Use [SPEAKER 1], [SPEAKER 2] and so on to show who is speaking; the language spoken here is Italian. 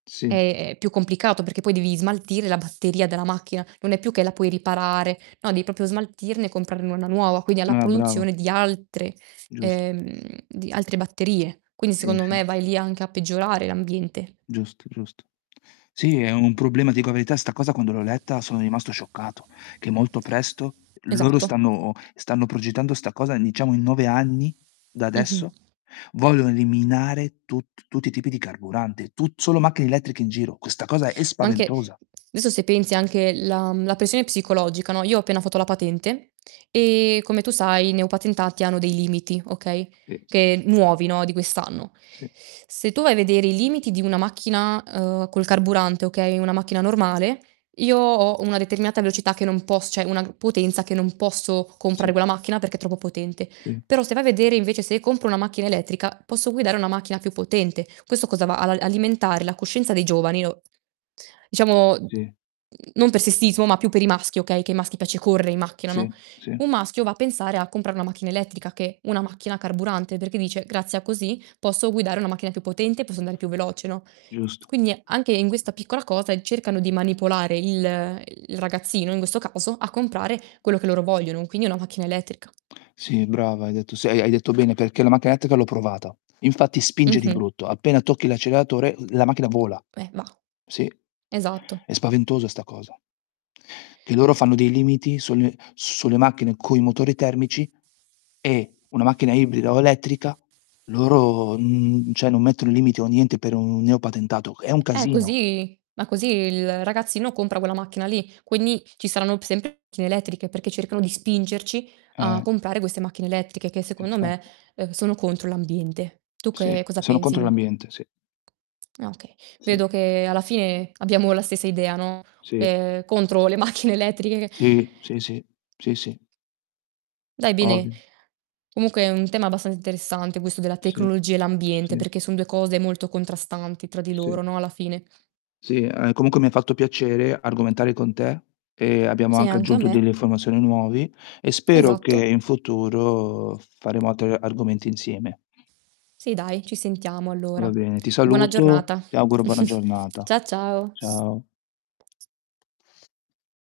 [SPEAKER 1] Sì.
[SPEAKER 2] È ehm, più complicato, perché poi devi smaltire la batteria della macchina. Non è più che la puoi riparare, no devi proprio smaltirne e comprarne una nuova, quindi ha la
[SPEAKER 1] Ah, brava.
[SPEAKER 2] produzione di altre
[SPEAKER 1] Gius
[SPEAKER 2] ehm, di altre batterie. Quindi
[SPEAKER 1] Sì,
[SPEAKER 2] secondo
[SPEAKER 1] sì.
[SPEAKER 2] me, vai lì anche a peggiorare l'ambiente.
[SPEAKER 1] Giusto, giusto. Sì, è un problema. Ti dico la verità, 'sta cosa quando l'ho letta sono rimasto scioccato: che molto presto loro
[SPEAKER 2] Esatto.
[SPEAKER 1] stanno stanno progettando 'sta cosa, diciamo, in 9 anni da
[SPEAKER 2] Mh-mh.
[SPEAKER 1] adesso, vogliono eliminare tutt tutti i tipi di carburante. Tu solo macchine elettriche in giro, questa cosa è
[SPEAKER 2] Ma anche
[SPEAKER 1] spaventosa.
[SPEAKER 2] adesso, se pensi, anche la mhmm, la pressione psicologica, no, io ho appena fatto la patente e, come tu sai, i neopatentati hanno dei limiti, okay,
[SPEAKER 1] Sì.
[SPEAKER 2] che nuovi, no, di quest'anno.
[SPEAKER 1] Sì.
[SPEAKER 2] Se tu vai a vedere i limiti di una macchina, uhm, col carburante, okay, una macchina normale, io ho una determinata velocità che non poss cioè, una potenza che non posso comprare
[SPEAKER 1] Sì.
[SPEAKER 2] quella macchina perché è troppo potente.
[SPEAKER 1] Sì.
[SPEAKER 2] Però, se vai a vedere invece, se compro una macchina elettrica, posso guidare una macchina più potente. Questo cosa va, a la alimentare la coscienza dei giovani o diciamo,
[SPEAKER 1] Sì.
[SPEAKER 2] non per sessismo, ma più per i maschi, okay, che ai maschi piace corre i macchina, no?
[SPEAKER 1] Sì,
[SPEAKER 2] Un
[SPEAKER 1] sì.
[SPEAKER 2] maschio va a pensare a comprare una macchina elettrica che una macchina carburante, perché dice: "Grazia così, posso guidare una macchina più potente e posso andare più veloce," no?
[SPEAKER 1] Giusto.
[SPEAKER 2] Quindi, è anche in questa piccola cosa, cercano di manipolare il il ragazzino, in questo caso, a comprare quello che loro vogliono: quindi una macchina elettrica.
[SPEAKER 1] Sì, brava hai detto se hai hai bene, perché la macchina elettrica l'ho provata. Infatti spinge di
[SPEAKER 2] Mh-mh.
[SPEAKER 1] brutto, appena tocchi l'acceleratore la macchina vola.
[SPEAKER 2] Eh, va.
[SPEAKER 1] Sì,
[SPEAKER 2] Esatto.
[SPEAKER 1] è spaventosa sta cosa. Che loro fanno dei limiti sunne sulle macchine coi motori termici, e una macchina ibrida o elettrica loro n cioè, non mettono limiti o niente per un neopatentato, è un
[SPEAKER 2] Eh,
[SPEAKER 1] casino.
[SPEAKER 2] così. Ma così il ragazzino compra quella macchina lì. Quindi, ci saranno p sempre più macchine elettriche, perché cercano di spingerci a
[SPEAKER 1] Eh.
[SPEAKER 2] comprare queste macchine elettriche che, secondo me,
[SPEAKER 1] Infatti.
[SPEAKER 2] uhm, sono contro l'ambiente. Tu
[SPEAKER 1] Sì.
[SPEAKER 2] che cosa
[SPEAKER 1] Sono
[SPEAKER 2] pensi?
[SPEAKER 1] contro l'ambiente, sì.
[SPEAKER 2] No, okay,
[SPEAKER 1] Sì.
[SPEAKER 2] vedo che alla fine abbiamo la stessa idea, no,
[SPEAKER 1] Sì.
[SPEAKER 2] ehm, contro le macchine elettriche.
[SPEAKER 1] Sì. Sì, sì. Sì, sì.
[SPEAKER 2] Dai bene,
[SPEAKER 1] Ovvio
[SPEAKER 2] comunque è un tema abbastanza interessante questo della
[SPEAKER 1] Sì.
[SPEAKER 2] tecnologia e l'ambiente,
[SPEAKER 1] Sì.
[SPEAKER 2] perché son 2 cose molto contrastanti tra di
[SPEAKER 1] Sì.
[SPEAKER 2] loro, no, alla fine.
[SPEAKER 1] Sì. Ah, comunque mi fatto piacere argomentare con te. Ehm, abbiamo
[SPEAKER 2] Sì, e
[SPEAKER 1] anche
[SPEAKER 2] anche a
[SPEAKER 1] aggiunto
[SPEAKER 2] me.
[SPEAKER 1] delle informazioni nuovi, e spero che
[SPEAKER 2] Esatto.
[SPEAKER 1] in futuro faremo altre argomenti insieme.
[SPEAKER 2] Sì dai, ci sentiamo
[SPEAKER 1] Va
[SPEAKER 2] allora.
[SPEAKER 1] bene, ti
[SPEAKER 2] Buona
[SPEAKER 1] saluto,
[SPEAKER 2] giornata.
[SPEAKER 1] ti auguro buona giornata.
[SPEAKER 2] Cia ciao.
[SPEAKER 1] Ciao.